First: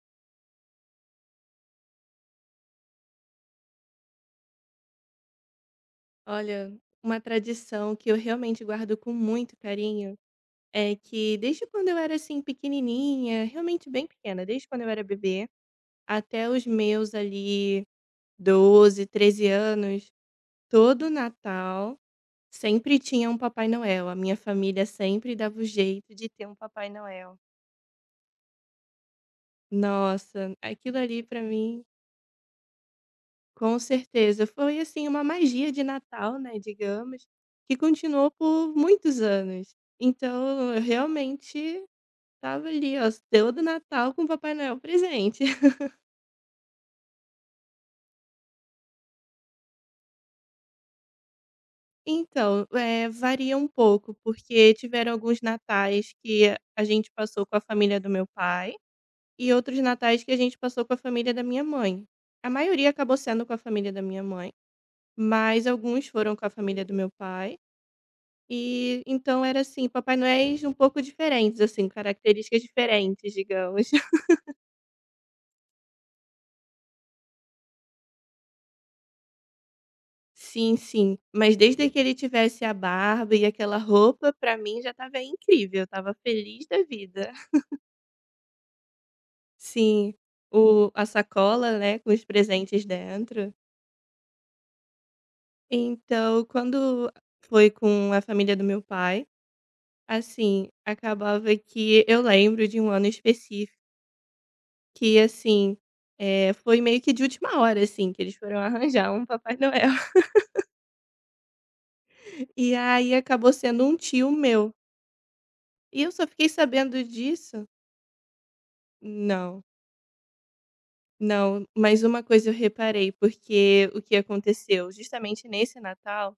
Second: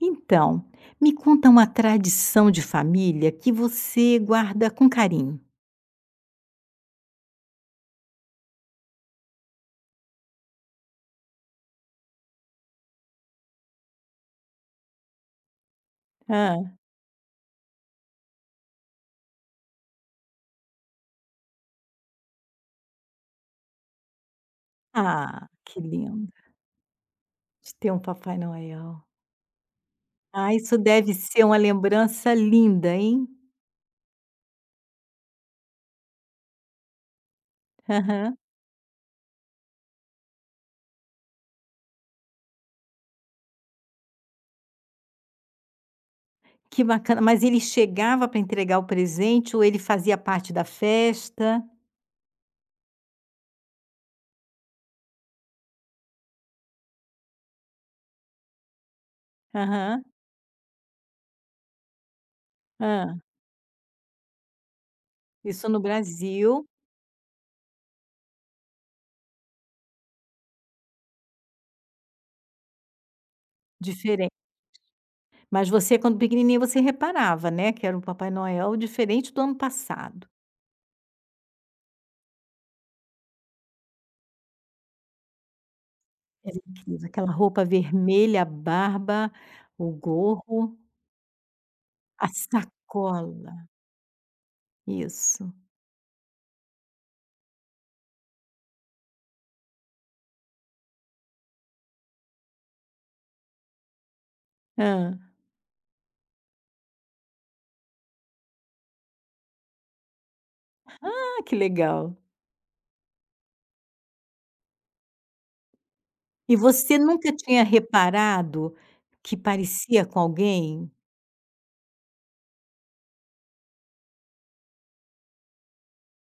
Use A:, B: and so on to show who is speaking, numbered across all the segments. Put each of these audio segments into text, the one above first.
A: Então, me conta uma tradição de família que você guarda com carinho.
B: Olha, uma tradição que eu realmente guardo com muito carinho é que desde quando eu era assim pequenininha, realmente bem pequena, desde quando eu era bebê até
A: Hã.
B: os meus ali 12, 13 anos, todo Natal sempre tinha um Papai Noel. A minha família sempre
A: Ah,
B: dava o
A: que
B: jeito de
A: lindo.
B: ter um Papai Noel.
A: De ter um Papai Noel.
B: Nossa,
A: Ah, isso
B: aquilo
A: deve
B: ali pra
A: ser uma
B: mim.
A: lembrança linda, hein.
B: Com certeza. Foi, assim, uma magia de Natal, né, digamos, que continuou
A: Aham.
B: por muitos anos. Então, eu realmente estava ali, ó, deu do Natal com o Papai Noel presente.
A: Que bacana. Mas ele chegava para entregar o presente ou ele fazia parte da festa?
B: Então, varia um pouco, porque tiveram alguns natais que a gente passou com a família do meu pai e outros
A: Aham.
B: natais que a gente passou com a família da minha mãe. A maioria acabou
A: Hã.
B: sendo com a família da minha mãe, mas
A: Isso no
B: alguns foram com a
A: Brasil,
B: família do meu pai. E então era assim, Papai Noéis um pouco diferentes, assim, características diferentes, digamos.
A: diferente. Mas você, quando pequenininha, você reparava, né, que era um Papai Noel diferente do ano passado.
B: Sim, sim. Mas desde que ele tivesse a barba e aquela roupa, pra mim já estava incrível, eu estava
A: Era
B: feliz da
A: incrível, aquela
B: vida.
A: roupa vermelha, a barba, o
B: Sim,
A: gorro,
B: o a sacola, né, com os
A: a
B: presentes dentro.
A: sacola. Isso.
B: Então, quando foi com a família do meu pai, assim, acabava que eu lembro de um ano específico que,
A: Hã.
B: assim, foi meio que de última hora, assim, que eles foram arranjar um Papai Noel.
A: Ah, que legal.
B: E aí acabou sendo um tio meu. E eu só fiquei
A: E você
B: sabendo
A: nunca tinha
B: disso.
A: reparado que
B: Não,
A: parecia com alguém?
B: não, mas uma coisa eu reparei, porque o que aconteceu justamente nesse Natal,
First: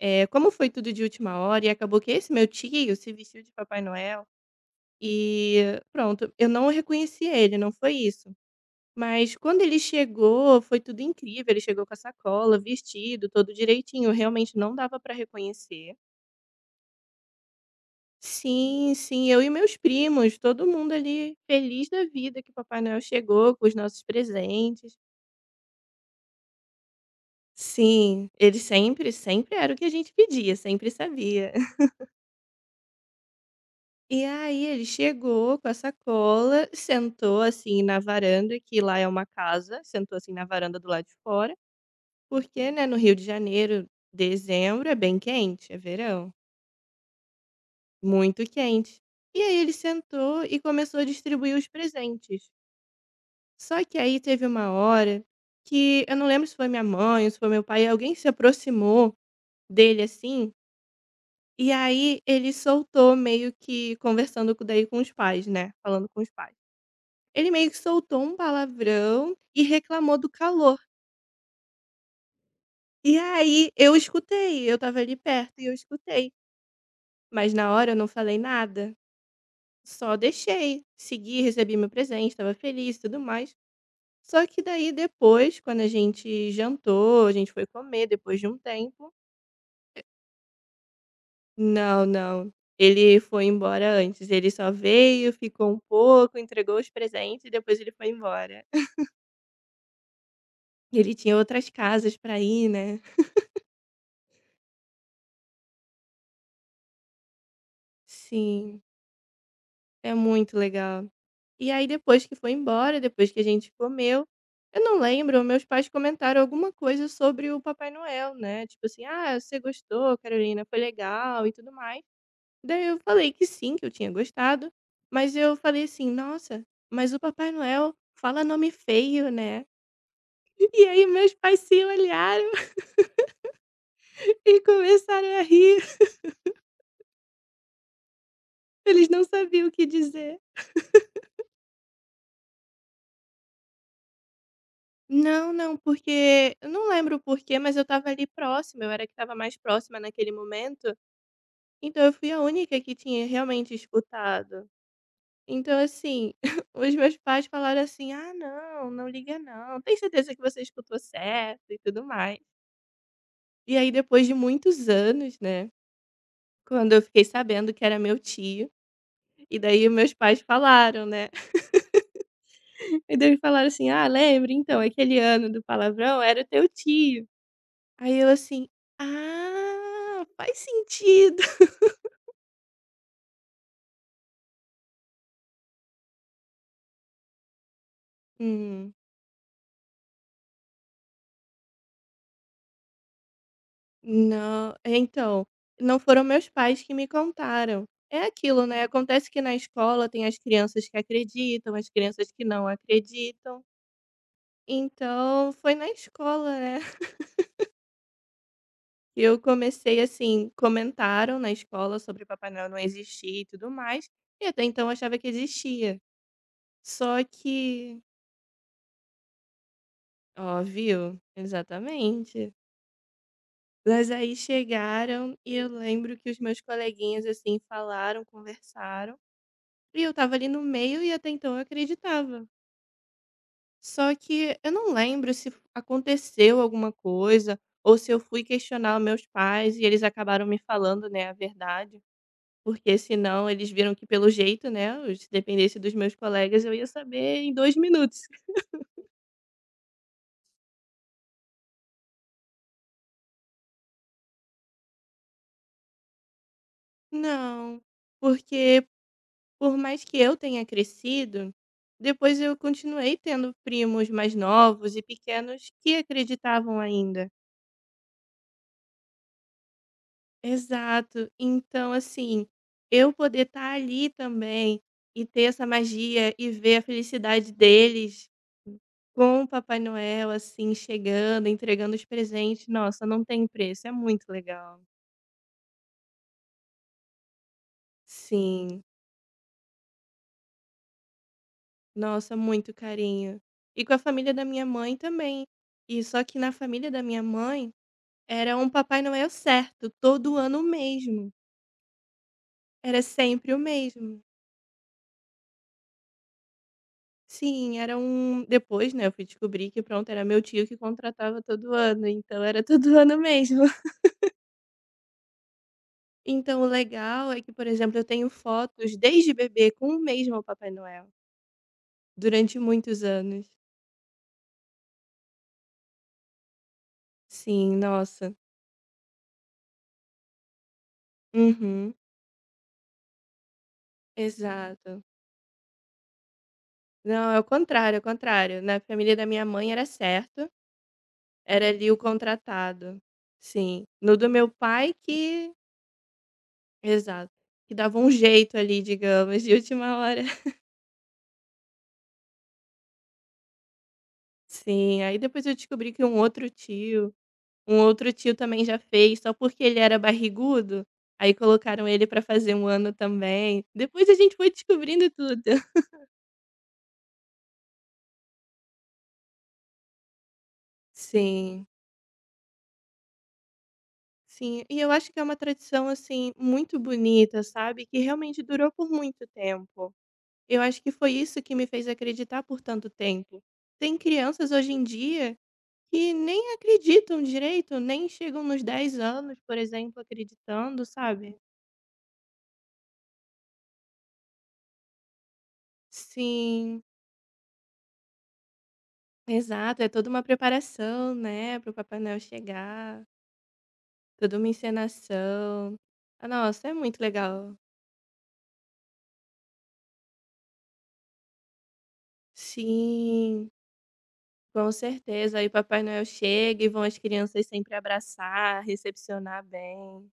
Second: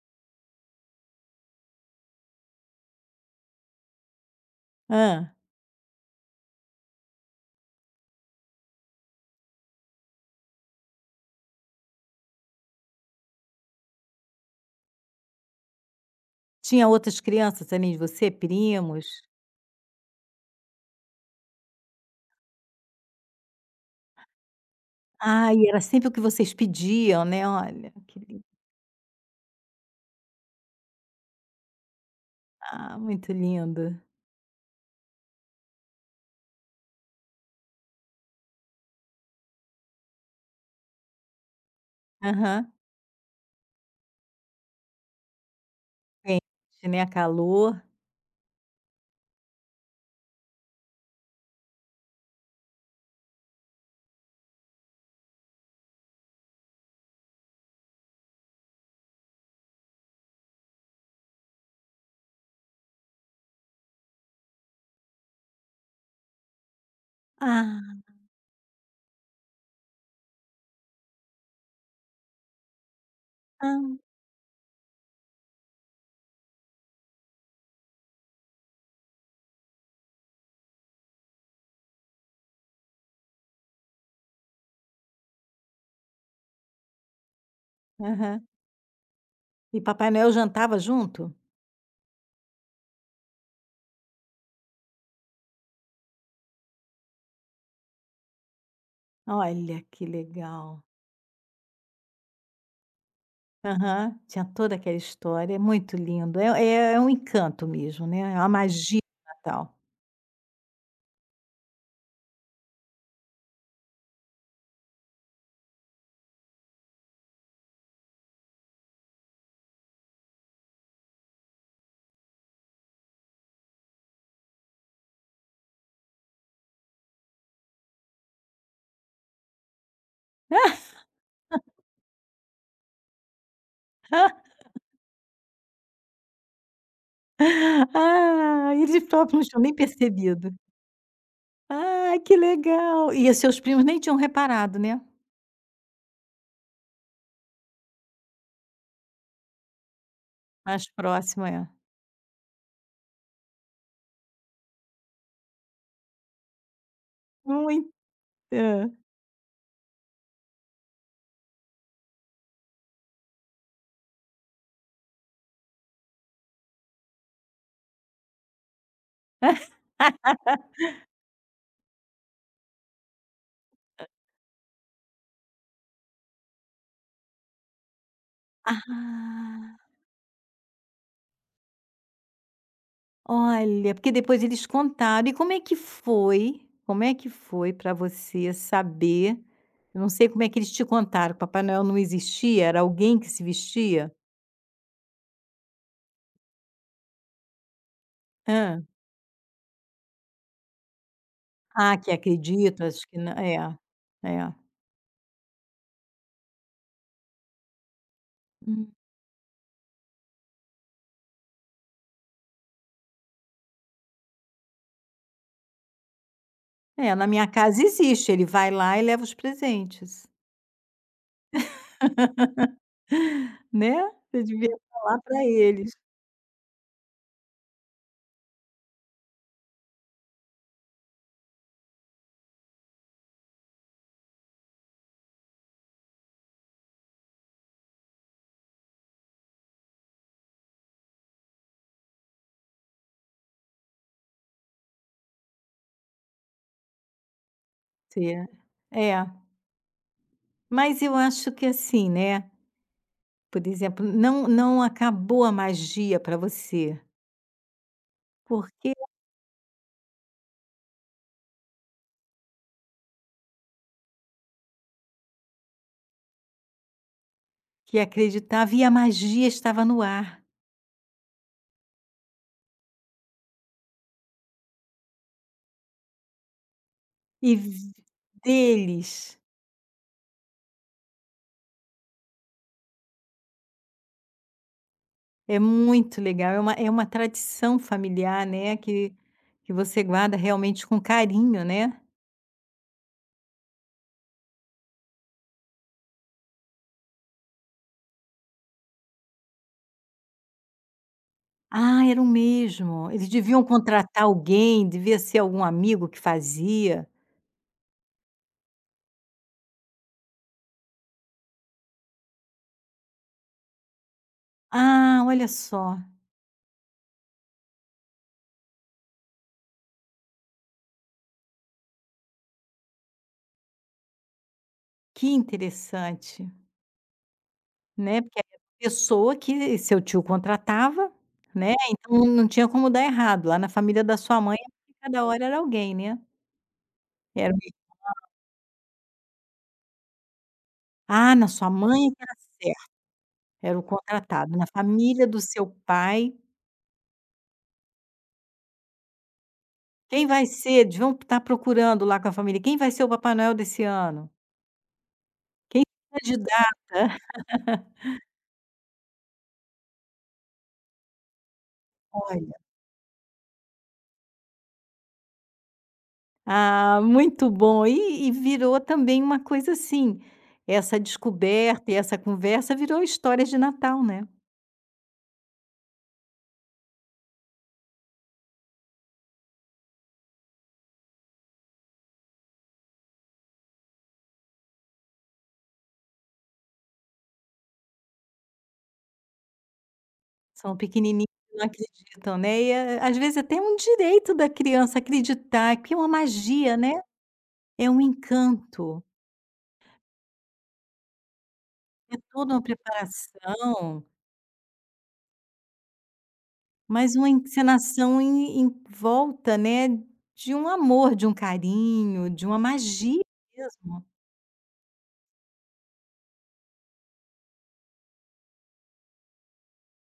B: é como foi tudo de última hora e acabou que esse meu tio se vestiu de Papai Noel
A: Hã.
B: e pronto, eu não reconheci ele, não foi isso. Mas quando ele chegou, foi tudo incrível, ele chegou com a sacola, vestido, todo direitinho, realmente não dava para reconhecer.
A: Tinha outras crianças além de você,
B: Sim,
A: primos?
B: sim, eu e meus primos, todo mundo ali feliz da vida que o Papai Noel chegou com os nossos presentes.
A: Ah, e era sempre o que vocês pediam, né, olha, que
B: Sim,
A: lindo.
B: ele sempre, sempre era o que a gente pedia, sempre sabia.
A: Ah, muito lindo.
B: E aí ele chegou com a sacola, sentou assim na varanda, que lá é uma casa, sentou assim na varanda do lado de fora, porque,
A: Aham.
B: né, no Rio de Janeiro, dezembro é bem quente, é verão,
A: Quente, né, calor.
B: muito quente. E aí ele sentou e começou a distribuir os presentes. Só que aí teve uma hora que eu não lembro se foi minha mãe ou se foi meu pai, alguém se aproximou dele assim, e aí ele soltou meio que conversando co daí com os pais, né, falando com os pais. Ele meio que
A: Ah,
B: soltou um palavrão e reclamou do calor. E aí eu
A: ah.
B: escutei, eu estava ali perto e eu escutei, mas na hora eu não falei nada, só deixei, segui, recebi meu presente, estava feliz e tudo mais. Só que daí depois, quando a gente jantou, a gente foi comer depois
A: Aham.
B: de um tempo.
A: E Papai Noel jantava junto?
B: Não, não. Ele foi embora antes. Ele só veio, ficou um pouco, entregou os presentes e depois ele foi embora.
A: Olha, que legal.
B: E ele tinha outras casas pra ir, né?
A: Aham. Tinha toda aquela história, é muito lindo, é um encanto mesmo, né, é uma
B: Sim,
A: magia do Natal.
B: é muito legal. E aí depois que foi embora, depois que a gente comeu, eu não lembro, meus pais comentaram alguma coisa sobre o Papai Noel, né? Tipo assim, ah, você gostou, Carolina, foi legal e tudo mais. Daí eu falei que sim, que eu tinha gostado, mas eu falei assim: "Nossa, mas o Papai Noel fala nome feio, né?". E aí meus pais se olharam e começaram a rir,
A: Ah, eles
B: eles não
A: próprios não tinham
B: sabiam o
A: nem
B: que dizer.
A: percebido. Ah, que legal. E os seus primos nem tinham reparado, né?
B: "Não, não, porque" eu não lembro o porquê, mas eu estava ali próxima, eu era que estava mais próxima naquele
A: Mais
B: momento,
A: próximo, é.
B: então eu fui a única que tinha realmente escutado. Então assim, os meus pais falaram
A: Muito.
B: assim: "Ah não, não liga não, tem certeza que você escutou certo e tudo mais". E aí depois de muitos anos, né, quando eu fiquei sabendo que era meu tio, e daí meus pais falaram, né, e daí falaram assim: "Ah, lembra então, aquele ano do palavrão era o teu tio". Aí eu assim:
A: Ah.
B: "Ah, faz sentido".
A: Olha, porque depois eles contaram. E como é que foi para você
B: Hum,
A: saber eu não sei como é que eles te contaram, Papai Noel não existia? Era alguém que se vestia?
B: não é então, não foram meus pais que me contaram. É aquilo, né,
A: Hã.
B: acontece que na escola tem as crianças que acreditam, as
A: Ah, que
B: crianças que não
A: acredito. Acho que na é,
B: acreditam,
A: é.
B: então foi na escola, né.
A: Hum.
B: Eu comecei assim, comentaram na escola sobre o Papai Noel não existir e tudo mais, e até então eu achava que existia.
A: É,
B: Só
A: na minha casa
B: que
A: existe, ele vai lá e leva os presentes,
B: ó, viu? Exatamente.
A: né.
B: Mas aí
A: Você devia falar
B: chegaram
A: para
B: e eu
A: eles.
B: lembro que os meus coleguinhas, assim, falaram, conversaram, e eu estava ali no meio e até então eu acreditava. Só que eu não lembro se aconteceu alguma coisa ou se eu fui questionar os meus pais e eles acabaram me falando, né, a verdade. Porque senão eles viram que pelo jeito, né, se dependesse dos meus colegas eu ia saber em 2 minutos.
A: Você é. Mas eu acho que assim, né, por exemplo, não acabou a magia para você,
B: Não, porque
A: porque
B: por mais que eu tenha crescido, depois eu continuei tendo primos mais novos e pequenos que acreditavam ainda.
A: Que acreditava e a magia estava no ar,
B: Exato. Então, assim, eu poder estar ali também e ter essa magia e ver a felicidade
A: e v
B: deles
A: deles.
B: com o Papai Noel, assim, chegando, entregando os presentes, nossa, não tem preço, é muito legal.
A: É muito legal, é uma tradição familiar, né,
B: Sim,
A: que você guarda realmente com carinho, né.
B: nossa, muito carinho. E com a família da minha mãe também. E só que na família da minha mãe era um Papai Noel certo, todo ano o mesmo.
A: Ah, era o
B: Era
A: mesmo. Eles
B: sempre o
A: deviam
B: mesmo.
A: contratar alguém, devia ser algum amigo que fazia.
B: Sim, era um depois, né, eu fui descobrir que pronto, era meu tio que contratava todo ano, então era todo ano mesmo.
A: Ah, olha só,
B: Então o legal é que, por exemplo, eu tenho fotos desde bebê com o mesmo Papai Noel, durante muitos anos.
A: que interessante,
B: Sim,
A: né,
B: nossa.
A: porque aí a pessoa que seu tio contratava, né,
B: Uhum,
A: então não tinha como dar errado, lá na família da sua mãe,
B: exato.
A: cada hora era alguém, né.
B: Não, é o
A: Era
B: contrário, é o contrário. Na família da minha mãe era certo,
A: Ah, na
B: era
A: sua
B: ali o
A: mãe é que era certo,
B: contratado.
A: era o
B: Sim. No do meu
A: contratado, na
B: pai
A: família do
B: que
A: seu pai,
B: exato, que dava um jeito ali, digamos, de última hora.
A: quem vai ser eles vão estar procurando lá com a família, quem vai ser o Papai Noel desse ano?
B: Sim, aí depois eu
A: Quem
B: descobri que um
A: se
B: outro
A: candidata?
B: tio um outro tio também já fez, só porque ele era barrigudo, aí colocaram ele pra fazer
A: Olha.
B: um ano também. Depois a gente foi descobrindo tudo.
A: Ah, muito bom. E virou também uma coisa assim, essa
B: Sim,
A: descoberta e essa conversa virou histórias de Natal, né.
B: sim. E eu acho que é uma tradição, assim, muito bonita, sabe, que realmente durou por muito tempo. Eu acho que foi isso que me fez acreditar por tanto tempo. Tem crianças hoje em dia que nem acreditam direito, nem chegam nos 10 anos, por exemplo,
A: São
B: acreditando,
A: pequenininhos
B: sabe.
A: que não acreditam, né, e é às vezes até é um direito da criança acreditar, que é uma magia,
B: Sim.
A: né, é um encanto,
B: Exato, é toda uma preparação, né, para o Papai
A: é
B: Noel
A: toda uma
B: chegar,
A: preparação.
B: toda uma encenação. Ah, nossa, é muito
A: Mas uma
B: legal.
A: encenação em volta, né, de um amor, de um carinho, de uma magia
B: Sim,
A: mesmo,
B: com certeza. Aí Papai Noel chega e vão as crianças sempre abraçar, recepcionar bem.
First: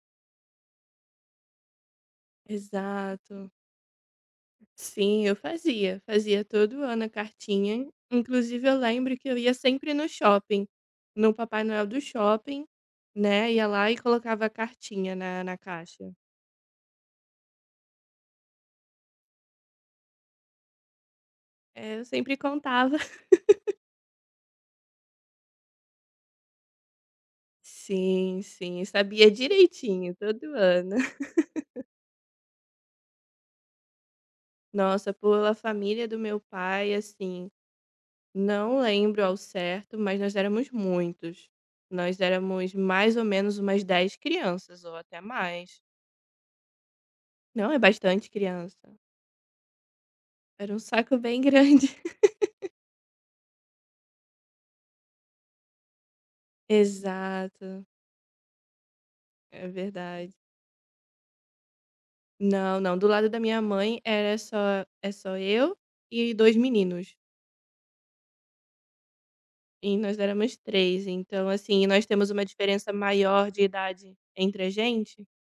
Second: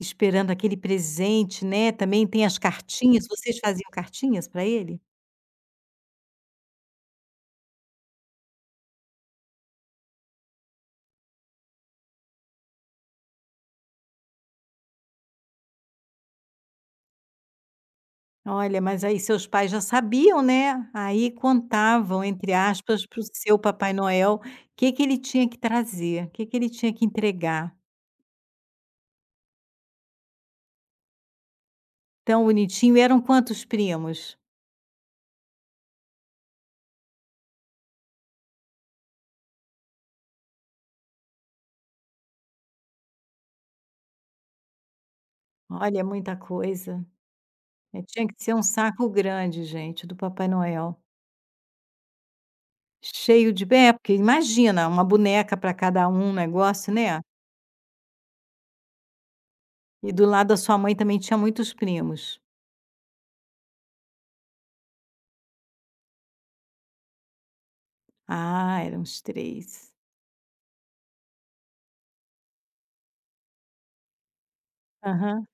A: esperando aquele presente, né, também tem as cartinhas,
B: Exato.
A: vocês faziam cartinhas para ele?
B: Sim, eu fazia, fazia todo ano a cartinha. Inclusive, eu lembro que eu ia sempre no shopping, no Papai Noel do shopping, né? Ia lá e colocava a cartinha na caixa.
A: Olha, mas aí seus pais já sabiam, né, aí
B: É, eu
A: contavam,
B: sempre
A: entre
B: contava.
A: aspas, para o seu Papai Noel, o que que ele tinha que trazer, o que que ele tinha que entregar.
B: Sim, sim, sabia direitinho, todo ano.
A: Tão bonitinho, e eram quantos primos?
B: Nossa, pela família do meu pai, assim, não lembro ao certo, mas nós éramos muitos. Nós éramos mais ou menos umas 10 crianças, ou até mais.
A: Olha, muita coisa.
B: Não, é
A: Tinha
B: bastante
A: que ser um
B: criança.
A: saco grande, gente, do Papai
B: Era um
A: Noel.
B: saco bem grande.
A: Cheio de bem, é, porque imagina, uma boneca para cada um, um negócio, né.
B: Exato, é
A: E do
B: verdade.
A: lado da sua mãe também tinha muitos primos?
B: Não, não, do lado da minha mãe era só, é só eu e dois meninos.
A: Ah, eram uns três.
B: E nós éramos 3 então, assim, nós temos uma diferença maior de idade entre a gente,
A: Aham,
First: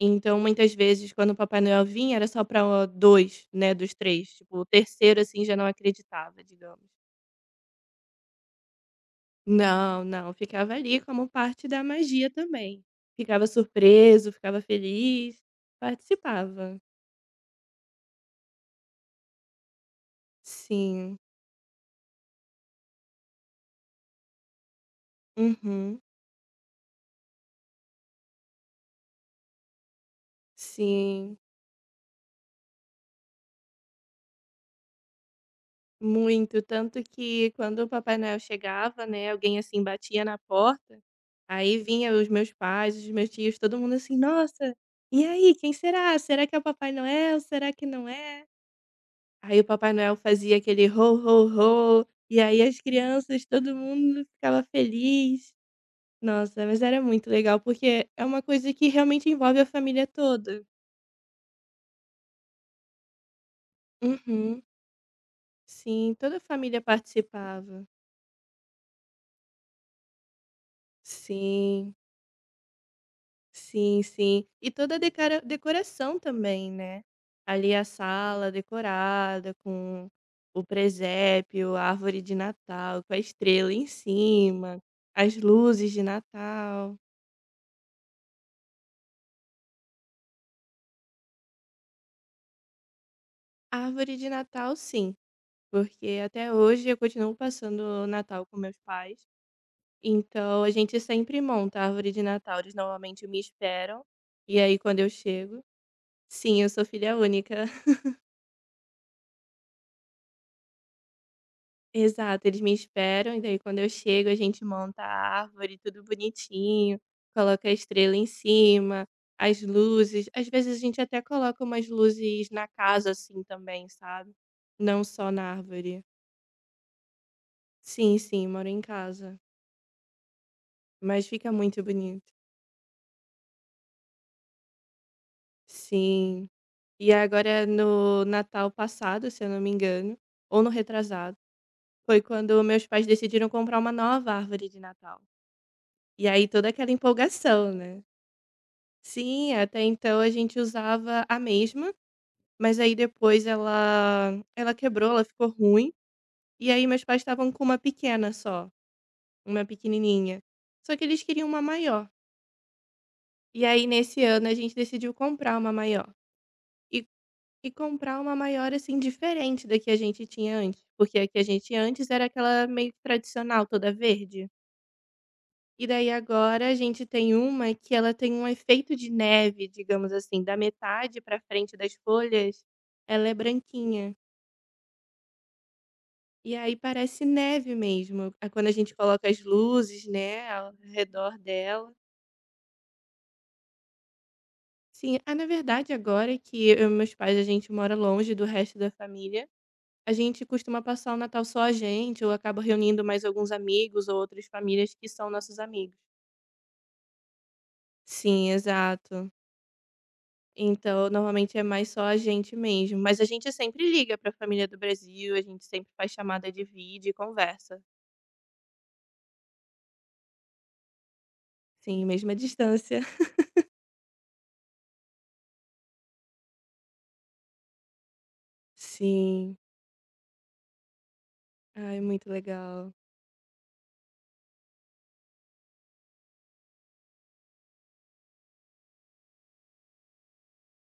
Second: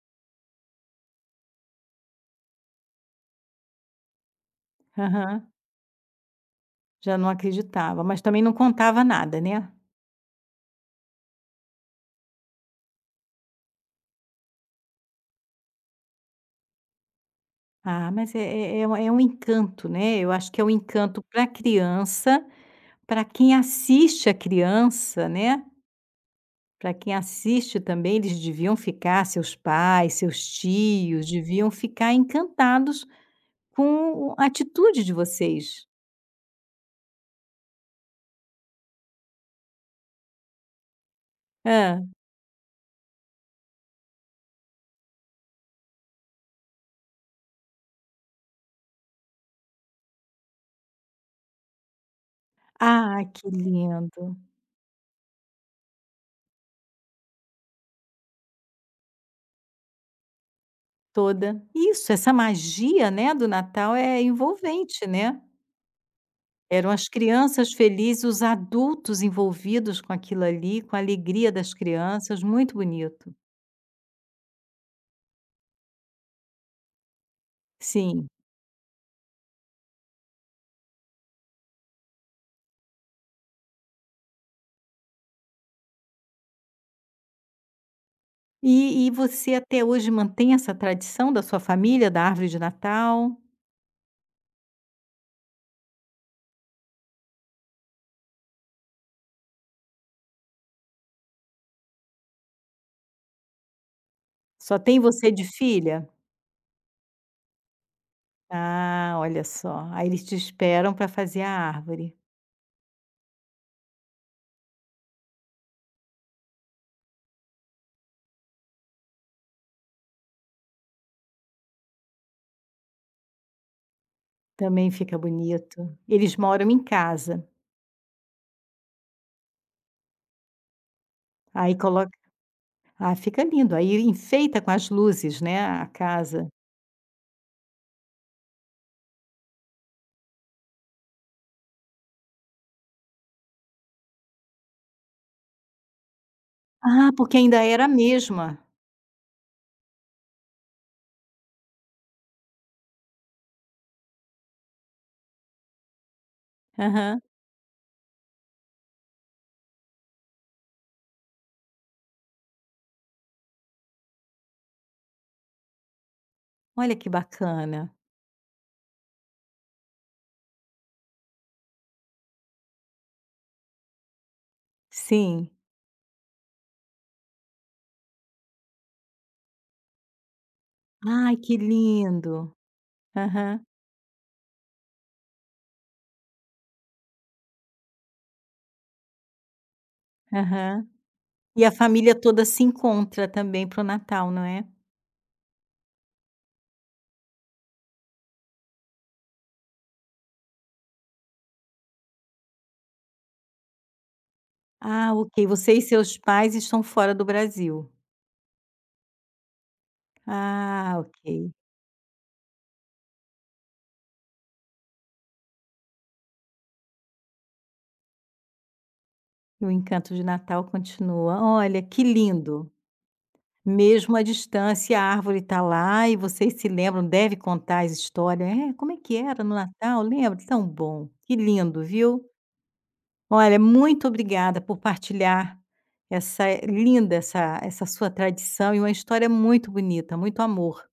B: então muitas vezes quando o Papai Noel vinha era só pra 2 né, dos três, tipo o terceiro, assim,
A: aham.
B: já não acreditava, digamos.
A: Já não acreditava, mas também não contava nada, né.
B: Não, não, ficava ali como parte da magia também. Ficava surpreso, ficava feliz, participava.
A: Ah, mas é um é um encanto, né. Eu acho que é um
B: Sim.
A: encanto para a criança, para quem assiste a criança, né.
B: Uhum.
A: Para quem assiste também, eles deviam ficar seus pais, seus tios,
B: Sim.
A: deviam ficar encantados com a atitude de vocês.
B: Muito, tanto que quando o Papai Noel chegava, né, alguém assim batia na porta, aí
A: Hã.
B: vinha os meus pais, os meus tios, todo mundo assim: "Nossa, e aí, quem será? Será que é o Papai Noel? Será que não é?". Aí o Papai Noel fazia aquele "ho, ho, ho", e aí as
A: Ah,
B: crianças,
A: que
B: todo mundo
A: lindo.
B: ficava feliz. Nossa, mas era muito legal, porque é uma coisa que realmente envolve a família toda.
A: Toda isso, essa magia, né, do Natal é
B: Uhum.
A: envolvente, né.
B: Sim, toda a família
A: Eram as crianças
B: participava.
A: felizes, os adultos envolvidos com aquilo ali, com a alegria das
B: Sim.
A: crianças, muito bonito.
B: Sim, sim. E toda a decara decoração também, né. Ali a
A: Sim.
B: sala decorada com o presépio, a árvore de Natal com a estrela em cima, as luzes de Natal.
A: E você até hoje mantém essa tradição da sua família, da árvore de Natal?
B: A árvore de Natal sim, porque até hoje eu continuo passando o Natal com meus pais, então a gente sempre monta a árvore de Natal, eles normalmente me esperam, e aí
A: Só tem
B: quando eu
A: você de
B: chego.
A: filha?
B: Sim, eu sou filha única.
A: Ah, olha só, aí eles te esperam para fazer a árvore.
B: Exato, eles me esperam e daí quando eu chego a gente monta a árvore, tudo bonitinho, coloca a estrela em cima, as luzes. Às vezes a gente até coloca umas luzes na casa assim também, sabe?
A: Também
B: Não
A: fica
B: só na
A: bonito.
B: árvore.
A: Eles moram em casa,
B: Sim, sim, moro em casa, mas fica
A: aí
B: muito
A: colo
B: bonito.
A: Ah, fica lindo. Aí enfeita com as luzes, né, a casa.
B: Sim. E agora no Natal passado, se eu não me engano, ou no retrasado, foi quando meus pais decidiram comprar uma nova árvore de Natal. E aí toda aquela
A: Ah, porque ainda
B: empolgação,
A: era a
B: né?
A: mesma.
B: Sim, até então a gente usava a mesma, mas aí depois ela quebrou, ela ficou ruim, e aí meus pais
A: Aham.
B: estavam com uma pequena só, uma pequenininha. Só que eles queriam uma maior. E aí nesse ano a gente decidiu comprar uma maior.
A: Olha
B: E,
A: que
B: e
A: bacana.
B: comprar uma maior assim diferente da que a gente tinha antes, porque a que a gente tinha antes era aquela meio que tradicional, toda verde.
A: Sim.
B: E daí agora a gente tem uma que ela tem um efeito de neve, digamos assim, da metade
A: Ai,
B: para
A: que
B: frente das
A: lindo.
B: folhas, ela é
A: Aham,
B: branquinha. E aí parece neve mesmo. Ah, quando a gente coloca as luzes, né, ao
A: aham.
B: redor
A: E a
B: dela.
A: família toda se encontra também para o Natal, não é?
B: Sim, ah, na verdade agora é que eu e meus pais, a gente mora longe do resto da família, a gente costuma passar o Natal só a gente ou acaba reunindo mais alguns amigos ou outras famílias que
A: Ah,
B: são
A: ok.
B: nossos
A: Você e
B: amigos.
A: seus pais estão fora do Brasil.
B: Sim, exato.
A: Ah,
B: Então,
A: ok.
B: normalmente é mais só a gente mesmo, mas a gente sempre liga para a família do Brasil, a gente sempre faz chamada de vídeo e conversa.
A: E o encanto de Natal continua. Olha, que
B: Sim, mesma
A: lindo.
B: distância.
A: Mesmo à distância, a árvore está lá e vocês se lembram, deve contar as histórias. "É, como é que era no
B: Sim.
A: Natal, lembra? Tão bom, que lindo,
B: Ai,
A: viu?
B: muito legal.
A: Olha, muito obrigada por partilhar essa linda essa essa sua tradição e uma história muito bonita, muito amor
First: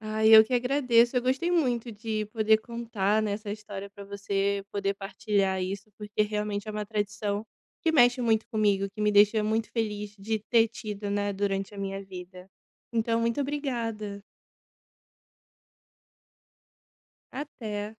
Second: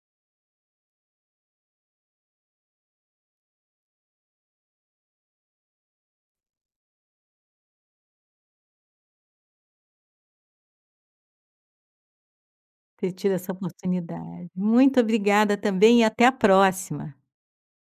B: Ai, eu que agradeço. Eu gostei muito de poder contar, né, essa história para você, poder partilhar isso, porque realmente é uma tradição que mexe muito comigo, que me deixa muito feliz de ter tido, né, durante a minha vida.
A: ter
B: Então,
A: tido
B: muito
A: essa
B: obrigada.
A: oportunidade. Muito obrigada também e até a próxima.
B: Até.